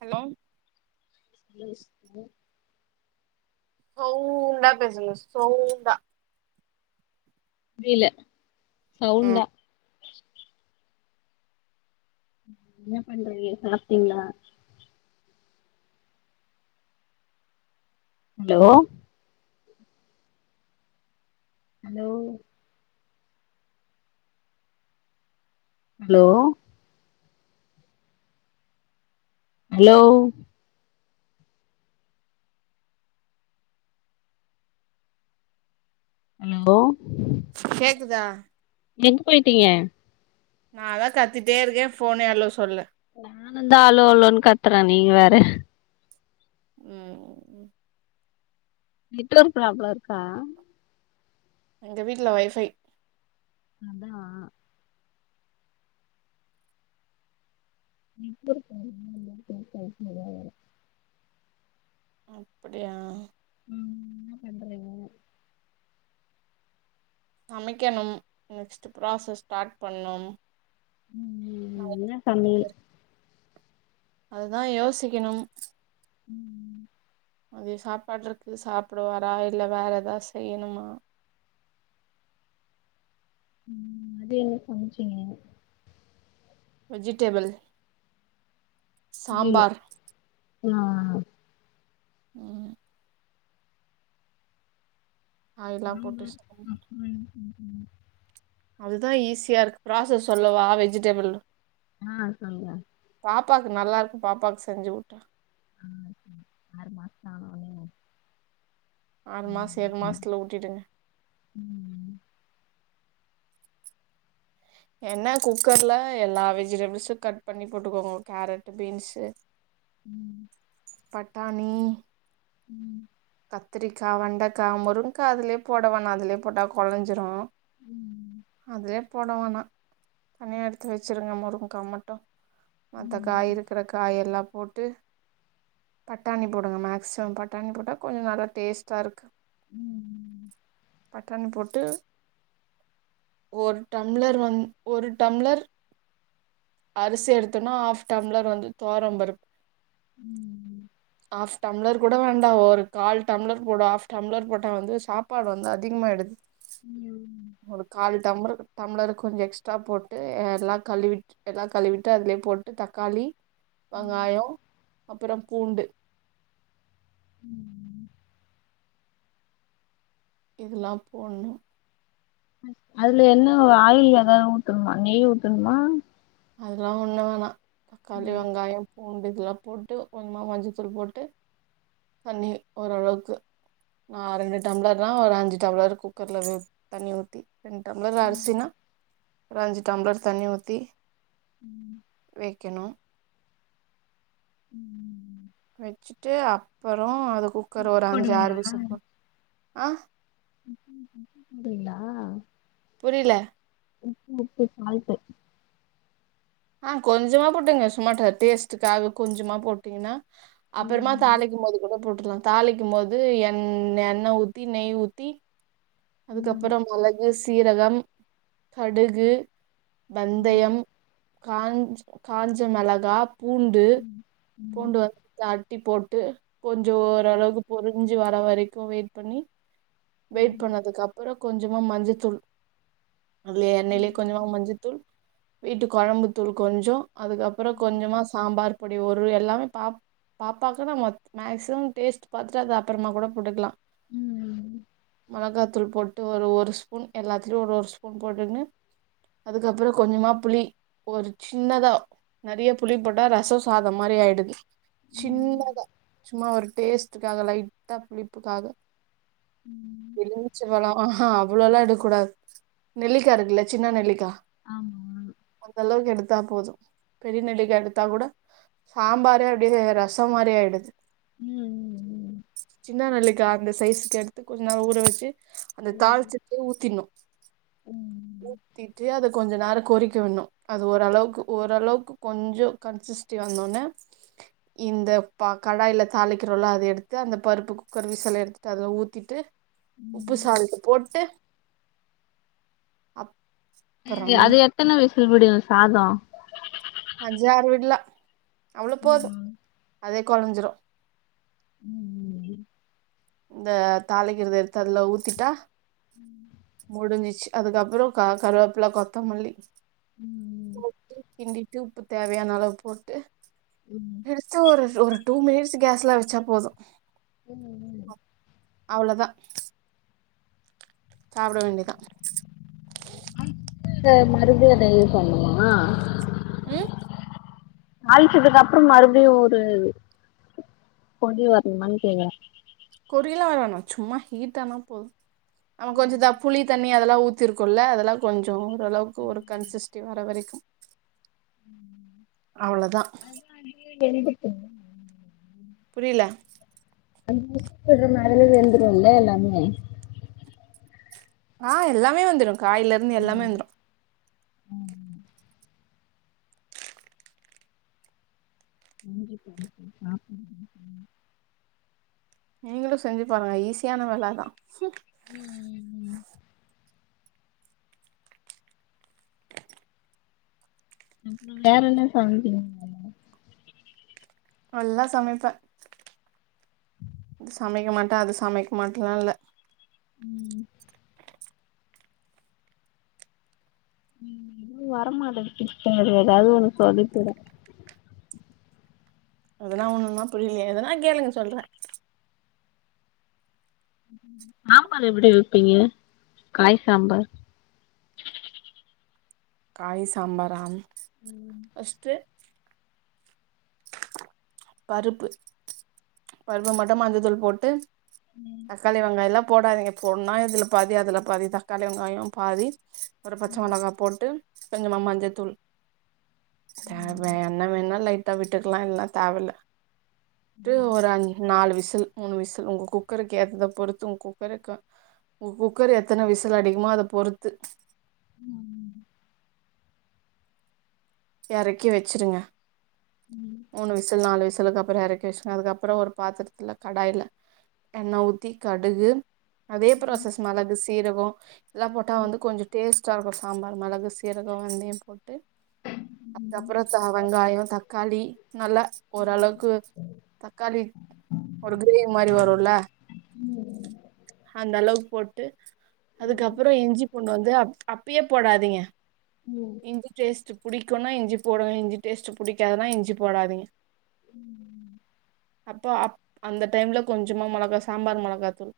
Hello சொல்லஸ் ம் சவுண்டா பேசுங்க சவுண்டா புரிய்ல ம் சவுண்டா என்ன பண்றீங்க சாப்ட்டீங்ளா hello hello hello hello hello கேக்குதா எங்க போயிட்டீங்க நாலா கத்திட்டே இருக்கே ஃபோனே ஹலோ சொல்ல நானுந்தா அலோ அலோன்னு கத்தற நீ வேற ம் ம் நெட்ஒர்க் ப்ராப்ளம் இருக்கா எங்க வீட்டுல வைஃ பை அதா நிப்ப [unintelligible] அப்படியா ம் என்ன பண்றீங்க சமைக்கணும் நெக்ஸ்ட்டு ப்ராசஸ் ஸ்டார்ட் பண்ணும் ம் என்னா சமையல் அதுதா யோசிக்கணும் ம் அது சாப்பாடு இருக்கு சாப்டுவாரா இல்ல வேற ஏதாது செய்யணுமா ம் மதியோ என்ன சம்ச்சீங்க வெஜிடேபிள் சாம்பார் நா ம் காய்லா போட்டு சம்பார் அப்பளோ [inaudible] அதுதான ஈஸியா இருக்கு ப்ராசஸ் சொல்லவா வெஜிடபிள் ஆ சொல்லுங்க ப்பாவுக்கு நல்லா இருக்கு பாப்பாக்கு செஞ்சு ஊட்ட ம் ஆறு மாசத்து ஆனோ ஒனே ஆறு மாச ஏழு மாசத்துல ஊட்டிடுங்க ம் என்ன குக்கர்ல எல்லா வெஜிடபிள்ஸு கட் பண்ணி போட்டுக்கோங்க கேரட் பீன்ஸு ம் பட்டாணி ம் கத்திரிக்கா வெண்டக்கா முருங்கக்கா அதுலயே போட வேணா அதுலயே போட்டா கொலஞ்சிரு அதுலே போடவேனா தனியா எடுத்து வச்சிருங்க முருங்கக்கா மட்டு மத்த ம் காய் இருக்கிற காய் எல்லா போட்டு பட்டாணி போடுங்க மேக்சிமம் பட்டாணி போட்டா கொஞ்ச நல்லா டேஸ்ட்டா இருக்கு ம் பட்டாணி போட்டு ஒரு டம்ளர் வந் ஒரு டம்ளர் அரிசி எடுத்தோன்னா ஹாஃப் டம்ளர் வந்து தோரம்பருப் ம் ம் ஆஃப் டம்ளர் கூட வேண்டா ஒரு கால் டம்ளர் போடு ஆஃப் டம்ளர் போட்டா வந்து சாப்பாடு வந்து அதிகமாயிடுது ம் ஒரு கால டம்ளறு டம்ளர் கொஞ்ச எக்ஸ்ட்ரா போட்டு எல்லா கழுவிட் எல்லா கழுவிட்டு அதுலயே போட்டு தக்காளி ம் வெங்காயொ அப்புற பூண்டு ம் இதுல்லா போட்ணு அதுல என்ன ஆயிள் ஏதாவது ஊத்தணுமா நெய் ஊத்தணுமா அதெல்லா ஒண்ணு வேணா தக்காளி ம் வெங்காய பூண்டு எல்லா போட்டு கொஞ்சமா மஞ்சத்தூள் போட்டு தண்ணி ஓரளவுக்கு நா ரெண்டு டம்ப்ளர்னா ஒரு அஞ்சு டம்ளர் குக்கர்ல உ தண்ணி ஊத்தி ரெண்டு டம்பளர் ம் அரிசினா ஒரு அஞ்சு டம்ளர் தனி ஊத்தி ம் வெக்கணு ம் ம் ம் வெச்சுட்டு அப்புறோ அது குக்கர் உப்பு ஒரு அஞ்சு ஆறு போடுவீங்களா விசில் பொ [inaudible] ரிங்களா புரியல உப்பு உப்பு சால்ட்டு ஆ கொஞ்சமா பொட்டுங்க சும்மாட்டா டேஸ்டுக்காக கொஞ்சமா போட்டீங்கன்னா ம் அப்புறமா ம் தளிக்கும் போது கூட போட் டுக்லா தாளிக்கும் போது எண் எண்ணெ ஊத்தி நெய் ஊத்தி ம் அதுக்கப்புறம் மெளகு சீரகம் கடுகு ம் வந்தயம் காஞ்ச் காஞ்ச மெளகா பூண்டு ம் ம் பூண்டு வந்து அட்டி போட்டு கொஞ்ச ம் ஓரளவுக்கு பொரிஞ்சு வர வரைக்கு வெயிட் பண்ணி வெயிட் அதுக்கப்புற கொஞ்சமா மஞ்ச தூள் அதுலயே எண்ணெய்லயே ம் கொஞ்சமா மஞ்ச தூள் வீட்டு கொழம்புத்தூள் கொஞ்சொ அதுக்கப்புறோ கொஞ்சமா சாம்பார் பொடி ஒரு எல்லாமே பாப் பாப்பாக்கு நம்ம மேக்சிமம் டேஸ்ட் பாத்துட்டு அது அப்புறமா கூட போட்டுக்கலா உம் உம் மொளகாதூள் போட்டு ஒரு ஒரு ஸ்பூன் எல்லாத்துலையு ஒரு ஒரு ஸ்பூன் போட்டுக்குனு அதுக்கப்புறோ கொஞ்சமா புளி ஒரு சின்னதா நெறைய புளி போட்டா ரசம் சாதோ மாரி ஆயிடுது ம் ம் சின்னதா சும்மா ஒரு டேஸ்டுக்காக லைட்டா புளிப்புக்காக ம். எலிமிச்சு பழோ ஆ ஹா அவ்வளோலா எடுக்கூடாது நெல்லிக்கா இருக்குல்ல சின்னா நெல்லிக்கா ஆமா. அந்த அளவுக்கு எடுத் தா போது பெரிய நெல்லிக்கா எடுத்தா கூட சாம்பாரே அப்டியே ரசம் மாரி ஆயிடுது ம், ம், ம், சின்ன நெல்லிக்கா அந்த சைஸ்க்கு எடுத்து கொஞ்ச ஊற வச்சு அந்த ம். தாளிச்சுட்டு ஊத்தினு ம். ஊத்திட்டு அத கொஞ்ச நேரம் கொரிக்க விட்னு அது ஓரளவுக்கு ஓரளவுக்கு கொஞ்சோ கன்சிஸிடி ஆனன்னோ இந்த பா கடாயில தாளிக்கிறோல அத எடுத்து அந்த பருப்பு குக்கரு விசில எடுத்துட்டு அதல ஊத்திட்டு உப்பு ம். சால்ட் போட்டு அப்பறம் அது எத்தன விசில்படி சாதோ அஞ்சு ஆறு விட்ல அவ்ளோ போது ம். அதே கொலஞ்சிடு உம் உம் இந்த தாளிக்கிறது எடுத்து அதுல ஊத்திட்டா உம் முடிஞ்சிச்சு அதுக்கப்புறோ கா கருவேப்பில்ல கொத்தமல்லி உம் உம் போட்டு கிண்டிட்டு உப்பு தேவையான அளவு போட்டு ம், எடுத்து ஒரு ஒரு டூ மினிட்ஸ் கேஸ்ல வச்சா போது உம் அவளோதா சாப்ட வேண்டியதா அந்த மருந்து அத யூஸ்ன்னணுமா உம் அல்சிட்டுதக்கு கப்புறோ மறுபடியு ஒரு கொதி வரணுமான்னு கேக்குறே கொரியலா வர வேணா சும்மா ஹீட்டா ஆனா போது நம்ம கொஞ்ஞதா புளி தண் தண்ணி அதெல்லா ஊத்திருக்கல்ல அதெல்லா கொஞ்சோ ஓரளவுக்கு ஒரு கன்சஸ்டி வர வரைக்கு அவ்ளோதா வேந்தட்டு புரியல அஞ்சு விசில் விடுறதால வெந்தரும்ல எல்லாமே ஆ எல்லாமே வெந்துரு காயில இருந்து எல்லாமே வெந்துரு ம். நன்றிப்பா [unintelligible] நீங்களு செஞ்சு பாருங்க ஈஸியான வேல தா உம் உம் உம் ‌ அப்புறோ வேற என்ன சமைப்பீங்க நல்லா சமைப்பே இது சமைக்க மாட்டே அது சமைக்க மாட்டேலா இல்ல உம் உம் எதுவு வர மாட்டேங்குது நீ ஏதாது ஒன்னு சொலி கூடே எதனா ஒன்னுன்னா புரியலையே எதுனா கேளுங்க சொல்றே ஆம்பார் எப்படி வைப்பீங்க காய் சாம்பார் [inaudible] காய் சாம்பாரா ஃபர்ஸ்டு பருப்பு பருப்பு மட்டு மஞ்சத்தூள் போட்டு தக்காளி வெங்காயம்ல்லாப் போடாதீங்க பொட்னோ இதுல பாதி அதுல பாதி தக்காளி வெங்காயோ பாதி ஒரு பச்ச மொளகா போட்டு கொஞ்சமா மாஞ்சத்தூள் தேவன்னா வேணா லைட் ட்ட வீட்டுக்லா இல்ல தேவல்ல ட்டு ஒரு அஞ் நாலு விசல் மூணு விசல் உங்க குக்கருக்கு ஏற்றத பொறுத்து உங்க குக்கருக்கு உங்க குக்கர் எத்தன விசல் அடிக்குமோ அத பொறுத்து ம் எறக்கி வச்சிருங்க மூணு விசில் நாலு விசிலுக்கு அப்புறோ எறக்க வஷ்ருங்க அதுக்கப்புறோ ஒரு பாத்துரத்துல கடாயில எண்ணெ ஊத்தி கடுகு அதே ப்ராசஸ் மெளகு சீரகோ இதல்லா போட்டா வந்து கொஞ்சோ டேஸ்ட்டாருக்கு சாம்பார் மெளகு சீரகோ வெந்தையோ போட்டு அதுக்கப்புறோ தா வெங்காயோ தக்காளி நல்லா ஓரளவுக்கு தக்காளி ஒரு கிரேவி மாரி வருல்ல அந்தளவுக்கு போட்டு அதுக்கப்புறோ இஞ்சி பூண்டு வந்து அப் அப்பயே போடாதீங்க இஞ்சி டேஸ்ட் புடி குன்னா இஞ்சி போடுங்க இஞ்சி டேஸ்ட் புடிக்காதனா இஞ்சி போடாதீங்க ம் ம் அப்ப அப் அந்த டைம்ல கொஞ்சமா மொளகா சாம்பார் மொளகா தூள்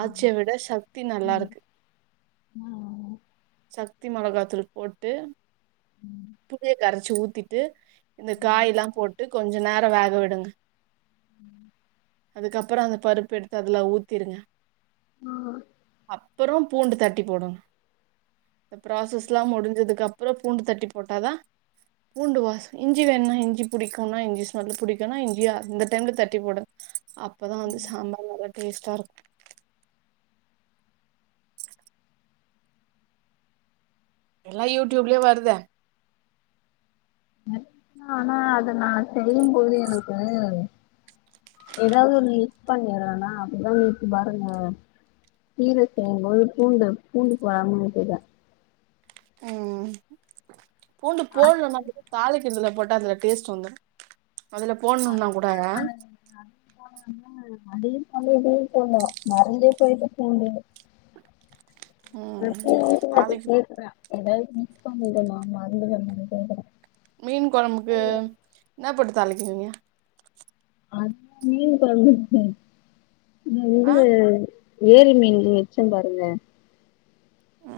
ஆச்சிய விட சக்தி நல்லாருக்கு சக் தி மொளகா தூள் போட்டு ம் புளிய கரச்சி ஊத்திட்டு இந்த காயலா போட்டு கொஞ்ச நேரோ வேக விடுங்க இதுக்கப்புறோ அந்த பருப்பெடுத்து அதுல ஊத்திருங்க அப்புறோ பூண்டு தட்டி போடணு இந்த ப்ராசஸ்லா முடிஞ்சதுக்கு அப் அப்புறோ பூண்டு தட்டி போட்டாதா பூண்டு வாசன இஞ்சி வேண்னா இஞ்சி புடிக்கவுங்க இஞ்சி சாப்ட புடிக்குன்னா இஞ்சி அந்த டைம்ல தட்டி போடணு அப்பதா வந்து சாம்பார் நல்லா டேஸ்ட்டாருக் எல்லாம் யூடியூப்லே வருதே ந ஆனா அத நா சொல்லும் போது எனக்கு ஏதாவது ஒன்னு மிஸ் பண்ணிறேன்னா அப்டிதா [unintelligible] கீர செய்யும்போது பூண்டு பூண்டு போடாம செய்தே ம் பூண்டு போல்னா அது தாளிக் துல போட்டா அதுல டேஸ்ட் வந்துரு அதுல போடணுன்னா கூட அதுதா அடியு [unintelligible] மறந்தே போய்ட்டே [unintelligible] ம் ம் நாளைக்கி கேக்குறே ஏதாவது மிஸ் பண்ணிடனா மறந்துடனா கேக்கறே மீன் கொழம்புக்கு என்னா போட்டு தாளிக்கிறிங்க அது மீனு கொழும்புக்கு ஆ இது ஏரி மீன் வெச்சம் பாருங்க அ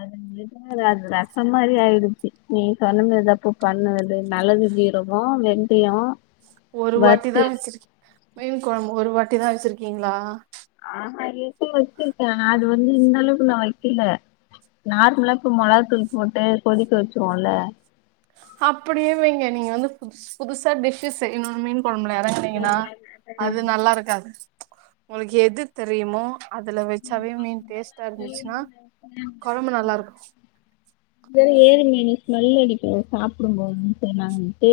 அது [unintelligible] அது ரசோ மாதிரி ஆயிடுச்சு நீ சொன்ன மேரிதா குக் பண்ணது நல்லது சீரகோ வெந்தயோ ஒரு வாட்டி தா வறுத்து வெச்சிருக்கிங் மீன் கொழம்பு ஒரு வாட்டி தா வெச்சிருக்கீங்ளா ஆ ஹா ஏற்கனவே வெச்சிருக்கே அது வந்து இந்த அளவுக்கு நா வெக்கல நார்மலா ப்போ மொளகா தூள் போட்டு கொதிக்க வச்சருவோல்ல அப்டியே வைங்க நீங்க வந்து புது புதுசா டிஷ்ஸு செய்யணுன்னே ஒரு மண்நேரோ அனுங்கினா அது நல்லாருக்காது உங்களுக்கு எது தெரியுமோ அதுல வெச்சாவே மீன் டேஸ்ட்டா இருந்துச்சுன்னா கொழம்பு நல்லாருக்கு சரி ஏரி மீனு ஸ்மெல் அடிக்கு சாப்புடும் போது செய்லாங்கட்டு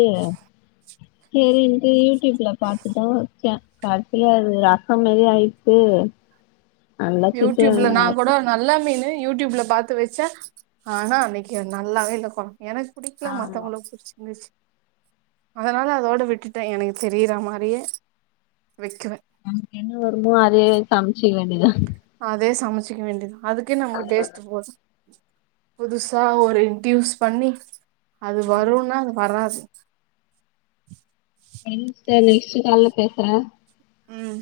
செரின்ட்டு யூடியூப்ல பாத்துதா வெச்சே கடைசில அது ரச மாரி ஆயிச்சு அ யூடியூப்ல நா கூட நல்ல மீனு யூடியூப்ல பாத்து வெச்சே ஆனா அன்னைக்கு நல்லாவே இல்லப்பா எனக்கு பிடிக்கல ஆமா மத்தவங்களுக்கு புடிச்சி இருந்துச்சு அதனால அதோட விட்டுட்டே எனக்கு தெரியற மாரியே வைக்க நமக்கு என்ன வருமோ அதே சம்ச்சிக்க வேண்டியதா அதே சமச்சுக்க வேண்டியதா அதுக்கே நமக்கு டேஸ்ட் போது புதுசா ஒரு இன்ட்யூஸ் பண்ணி அது வருனா அது வராது எஞ்ச்ட்ட நெக்ஸ்ட் கால்ல பேசுற ம்